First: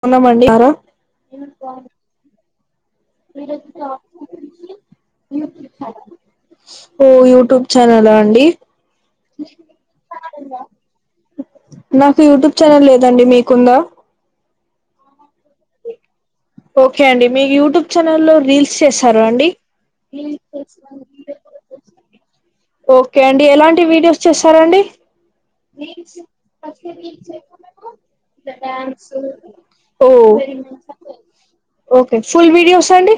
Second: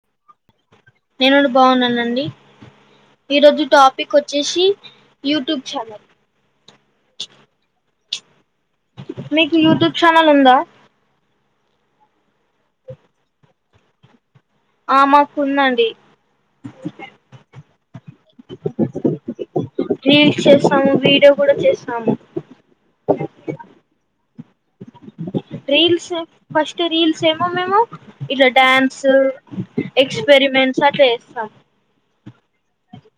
బాగున్నామండి మీరు ఎలా ఉన్నారు ఈ రోజు టాపిక్ వచ్చేసి యూట్యూబ్ ఛానల్ ఓ యుట్యూబ్ చనల మీకు యూట్యూబ్ ఛానల్ ఉందా నాకు యూట్యూబ్ ఛానల్ లేదండి మీకుందా ఆ మా కుందండి ఓకే అండి మీ యూట్యూబ్ ఛానల్ల్లో రీల్స్ చేస్తార అండి రీల్స్ చేస్తాము వీడియో కూడా చేస్తాము ఓకే అండి ఎలాంటి వీడియోస్ చేస్తారండి రీల్స్ ఫస్ట్ రీల్స్ ఏమో మేమో ఇలా డన్స్ ఓ ఎక్స్పెరిమెంట్స్ అట్లా చేస్తాం ఓకే ఫుల్ వీడియోస్ అండి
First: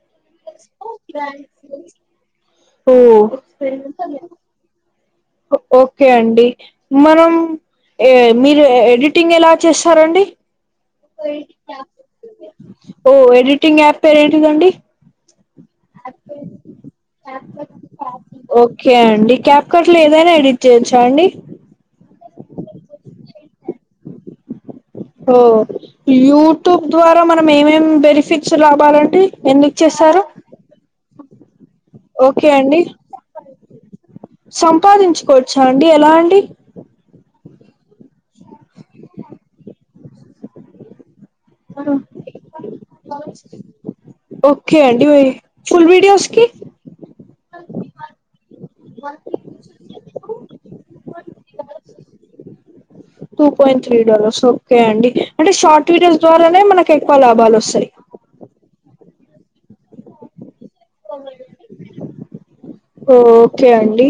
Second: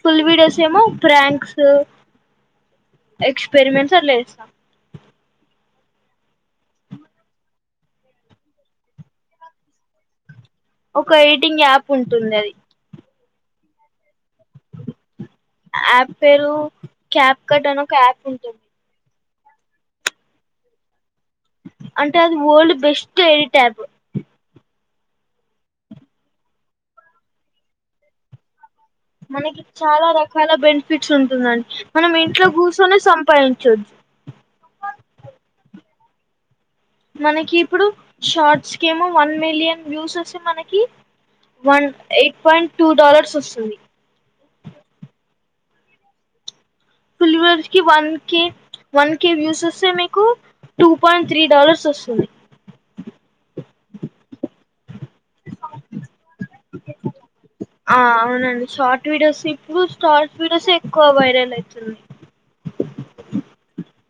ఫుల్ వీదియోస్ ఏమో ప్రంక్స్ ఓ ఎక్స్పెరిమెంట్స్ అట్ల చేస్తా ఓకే అండి మనం ఏ మీరు ఎడిటింగ్ ఎలా చేస్తారండి ఒక ఎడిటింగ్ యాప్ ఉంటుంది అది ఓ ఎడిటింగ్ యాప్ పేరు ఏంటిదండి యాప్ పేరు క్యాప్ కడ్ అని ఒక యాప్ ఉంటుంది ఓకే అండి క్యాప్ కట్ లో ఏదైనా ఎడిట్ చేయేచ్చా అండి అంటే అది వరల్డ్ బెస్ట్ ఎడిటాప్ ఓ యూట్యూబ్ ద్వారా మనం ఏమేం బెనిఫిట్స్ రబ్ చెప్పాలంటే మనకి చాలా ఎన్నిచ్చేస్తారు రకాల బెనిఫిట్స్ ఉంటుందండి మనం ఇంట్లో ఓకే అండి కూర్చొని సంపాదించొచ్చు సంపాదించుకోవచ్చా అండి ఎలా అండి మనకి ఇప్పుడు షార్ట్స్ కేమో వన్ మిలియన్ వ్యూస్ వస్తే మనకి one um eight point two dollars వస్తుంది ఓకే అండి ఫుల్ విడియోస్కి ఫుల్ కి one K one K views వస్తే మీకు టూ పాయింట్ త్రీ డాలర్స్ ఒస్ స్తయ్ two point three dollars okay అండి అంటే షార్ట్ వీడియోస్ ద్వారనే మన ఎక్కు లాబ్ ఆ అవునండి షార్ట్ వీడియోస్ ఇప్పుడు స్టార్స్ వీడియోస్ ఏ క్కువ వైరల్ అయితున్నా ఓకే అండి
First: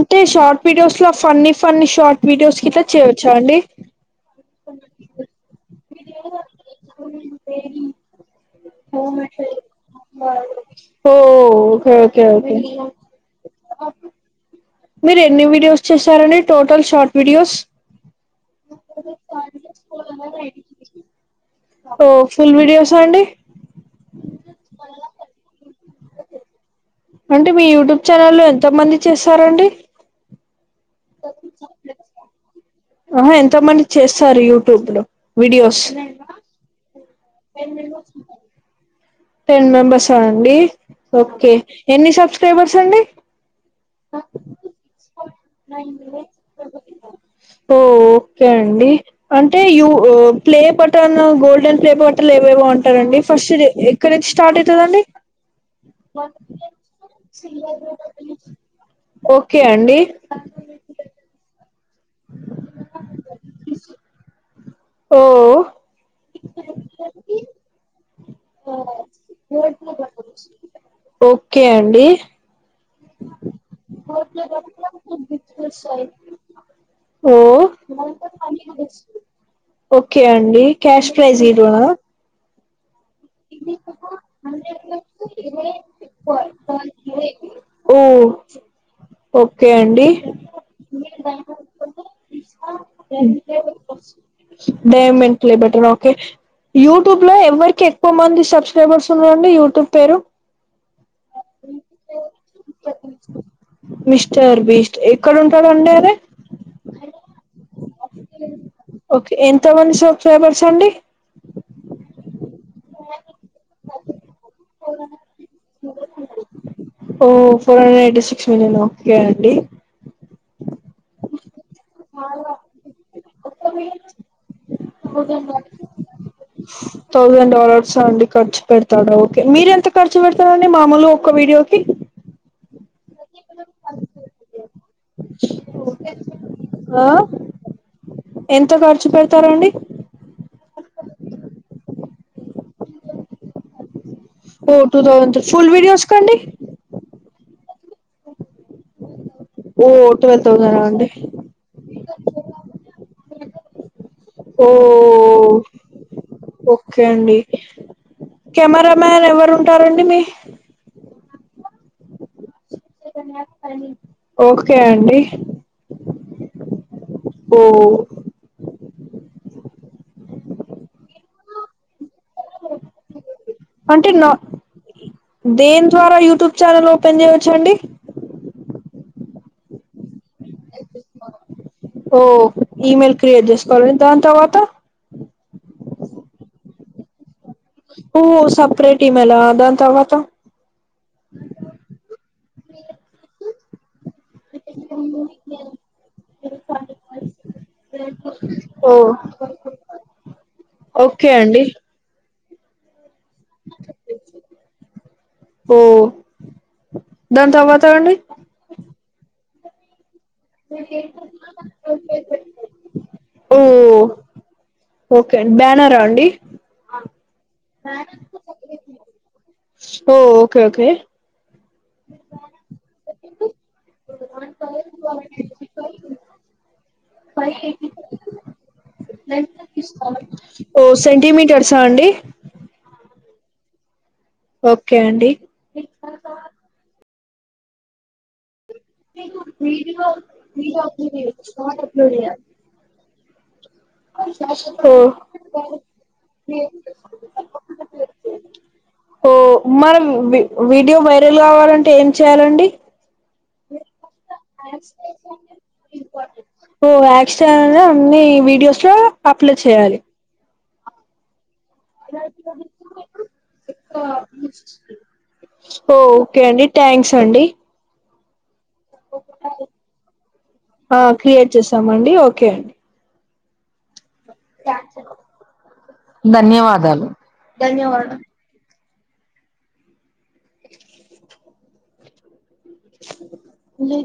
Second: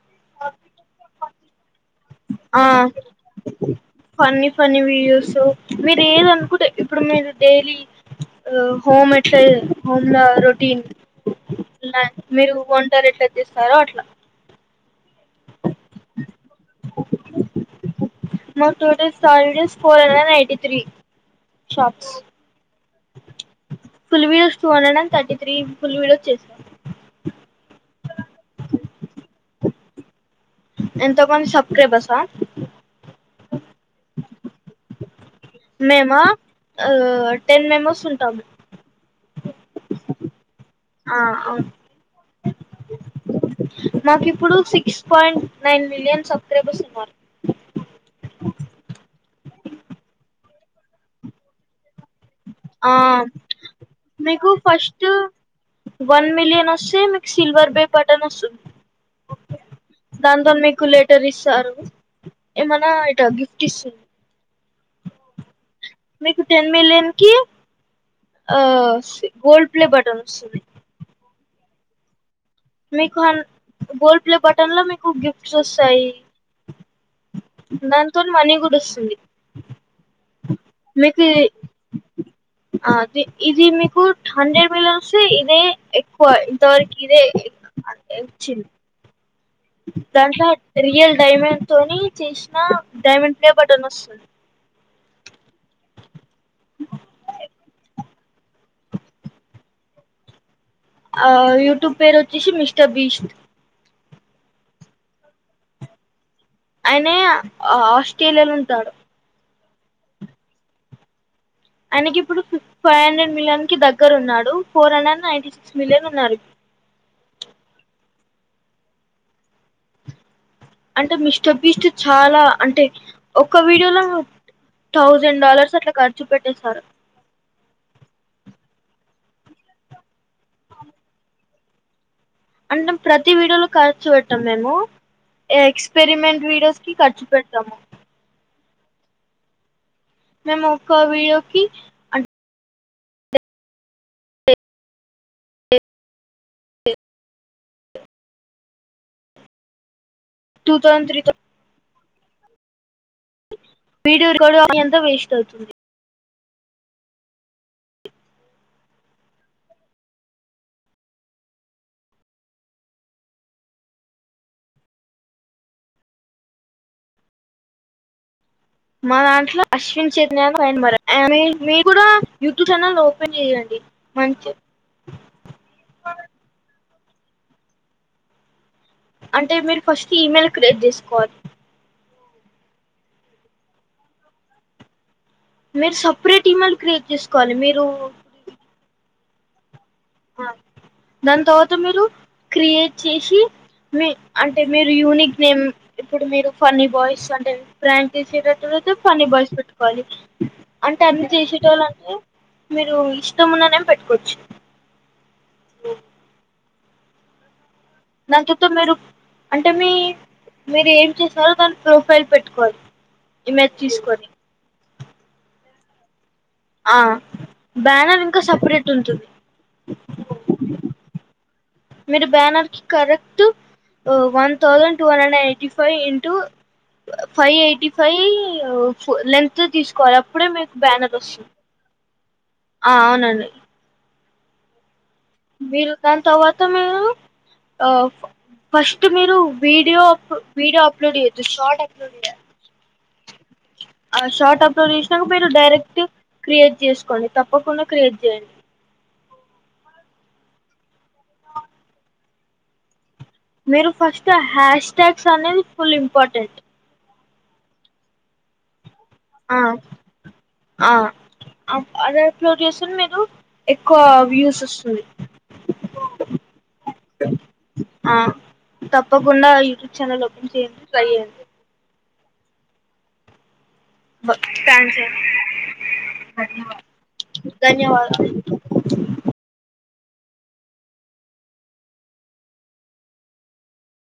అంటే షార్ట్ వీడియోస్ లో ఫన్నీ ఫన్నీ షార్ట్ వీడియోస్ ఆ కిట్ల చేయొచ్చా అండి ఫన్నీ ఫన్నీ వీడియోస్ మీరు ఏదనుకుంటే ఇప్పుడు మీరు డైలీ హోమ్ ఎట్ల హోమ్ ల రొటీన్ ఓ ఓకే ఓకే మీరు ఓకే వంటారు ఎట్ల చెస్ స్తారో అట్లా మీరు ఎన్ని వీడియోస్ చేసారండి టోటల్ షార్ట్ వీడియోస్ మాకు టోటల్ స్టార్ videos four hundred and eighty three ఓ shorts full videos సండి full videos two hundred and thirty three full videos చేసిన అంటే మీ యూట్యూబ్ ఛానల్ల్లో ఎంత మంది చేస్తారండి ఎంత మంది సబ్స్క్రైబర్సా ఆహా ఎంత మంది చేస్తారు యూట్యూబ్ లో వీడియోస్ మేము మ్ టెన్ మెంబర్స్ ఉంటాము టెన్ మెంబెర్సా అండి ఆ ఓకే అవును ఎన్ని సబ్స్క్రైబర్స్ అండి మాకు ఇప్పుడు six point nine million subscribers ఉన్నారు ఓ ఓకే అండి అంటే you play button golden play బ టలు ఏవేవో ఆ అంటరండి ఫస్ట్ ఎక్కడ నుంచి మీకు స్టార్ట్ అయితదండి ఫస్ట్ వన్ మిలియన్ వస్తె మీకు సిల్వర్ ప్లే బటన్ వస్తుం ఓకే అండి దాంతోన్ మీకు లెటర్ ఇస్తారు ఏమైనా ఇట గిఫ్ట్ ఇస్త ఓ మీకు టెన్ మిలియన్ కి ఆ సి గోల్డ్ ప్లే బటన్ వస్తున్నయ్ ఓకే అండి మీకు హన్ గోల్డ్ ప్లే బటన్ లో మీకు గిఫ్ట్స్ వస్తాయి ఓ దాంతోని మనీ గుడొస్తుంది ఓకే అండి క్యాష్ ప్రైస్ ఇరునా ఆది ఇది మీకు హండ్రెడ్ మిలన్ వస్తే ఇదే ఎక్కువ ఇంతవరకు ఇదే ఓ అంతే వచ్చింది ఓకే అండి దాంట్లో రియల్ డైమండ్ తోని చేసిన డైమండ్ ప్లే బటన్ వస్తుంది డైమెంట్లే బెటర్ ఓకే యూట్యూబ్ లో ఎవరికి ఎక్కువ మంది సబ్స్క్రైబర్స్ ఉన్నాండి యూట్యూబ్ పేరు ఆ యూట్యూబ్ పేరు వచ్చేసి మిస్టర్ బీస్ట్ మిస్టర్ బిస్ట్ ఎక్కడుంటాడండి ఆయన అయనే ఆ ఆస్ట్రేలియాలో ఉంటా ఓకే ఎంత మంది షబ్స్క్రైబర్స్ అండి తనకి ఇప్పుడు ఫి ఫైవ్ హండ్రెడ్ మిలియన్ కి దగ్గర ఉన్నాడు four hundred ninety six million ఉన్నారు ఇప్ ఓ four hundred eighty six million okay అండి అంటే మిస్టర్ బీస్ట్ చాలా అంటే ఒక్క వీడియోలో థౌజండ్ డాలర్స్ అట్లా ఖర్చు పెట్టేసారు థౌజండ్ డాలర్స్ అండి ఖర్చు పెడతాడు మీరెంత ఖర్చు పెడతారండి మామూలుగా ఒక్క వీడియోకి అంటే ప్రతి వీడియోలో ఖర్చుూ పెట్టం మేము ఎక్స్పెరిమెంట్ వీడియోస్ కి ఆ ఖర్చు పెడతాము ఎంత ఖర్చు పెడతారండి మేము ఒక వీడియో కి అన్ ఓ టూ థౌసండ్ ఫుల్ వీడియోస్ కండి చె ఓ టువల్ టూ తౌజనా అండి thousand three thousand video record ఓ కాని అంతా వేస్ట్ అవుతుంది ఓకే అండి కెమెరా మ్యాన్ ఎవరు ఉంటారండి మీ ఓకే అండి ఓ మా దాంట్లో అశ్విన్ చైతన్యా ఒక ఆయన మరి ఆని మీ కూడా యూట్యూబ్ ఛానల్ ఓపెన్ చేయండి అంటే నా మంచి దేని ద్వారా యూట్యూబ్ ఛానల్ పెన్ చెయ్యచ్చండి అంటే మీరు ఫస్ట్ ఈమెయిల్ క్రియేట్ చేసుకోవాలి ఓ ఇమెయిల్ క్రియేట్ చేసుకోవాలండి దాని తర్వాత మీరు సపరేట్ ఇమెయిల్ క్రియేట్ చెస్ ఓ సప్రేట్ ఇమెయిలా దాని తర్వ దాని తర్వాత మీరు క్రియేట్ చేసి మీ అంటే మీరు యూనిక్ నేమ్ ఇప్పుడు మీరు ఫన్నీ బాయ్స్ అంటే ఫ్రాంక్ చేసేటట్టు ఓ లేదు ఫన్నీ బా బాయ్స్ పెట్టుకోవాలి. అంటే అన్ని ఓకే అండి చేసేటోళ్ అంటే మీరు ఇష్టమున్న నేమ్ పెట్టుకోవచ్చు. ఓ దాన్ తర్వా దాన్ తర్వాత మీరు అంటే మీ మీరేం చేసారో దాన్ ప్రొఫైల్ పెట్టుకోవాల్ ఓ ఇమేజ్ తీస్కొని ఓకే అం బ్యానరా అండి ఆ బ్యానర్ ఇంకా సపరేట్ ఉంటుంది. ఓ ఓకే ఓకే ఓ one thousand two hundred and eighty five into five eighty five length తీస్కోవాలె అప్పుడే మీకు ఓ బ్యానర్ వస్తుం సెంటీమీటర్సా అండి ఆ అవునండి. ఓకే అండి మీరు దాన్ తర్వాత మీరు ఆ ఫస్ట్ మీరు వీడియో అప్ వీడియో అప్లోడ్ చేయద్దు షార్ట్ అప్లోడ్ చేయా [inaudible] హో మీరు డైరెక్ట్ క్రియేట్ చేసుకోండి తప్పకుండా క్రియేట్ చేయండి హో మన వి వీడియో వైరల్ కావాలంటే ఏం చేయాలండి. మీరు ఫస్ట్ హ్యాష్ టాగ్స్ అనేవి ఫుల్ ఇంపార్టెంట్ ఎక్స్ట్రా అన్ని ఉన్నయ్ వీడియోస్లో ఆ అప్లోడ్ చేయాలి. ఆ అ అద్ అప్లోడ్ చేస్కోన్ మీరు ఎక్కువ వ్యూస్ వస్తన్నయి ఓ ఓకే అండి థ్యాంక్స్ అండి. ఆ తప్పకుండా యూట్యూబ్ ఛానల్ ఓపెన్ చేయండి ఆ ట్రై చేయండి. క్రియేట్ చేసామండి ఓకే అండి ధన్య ధన్యవాదాలు ఓకే లె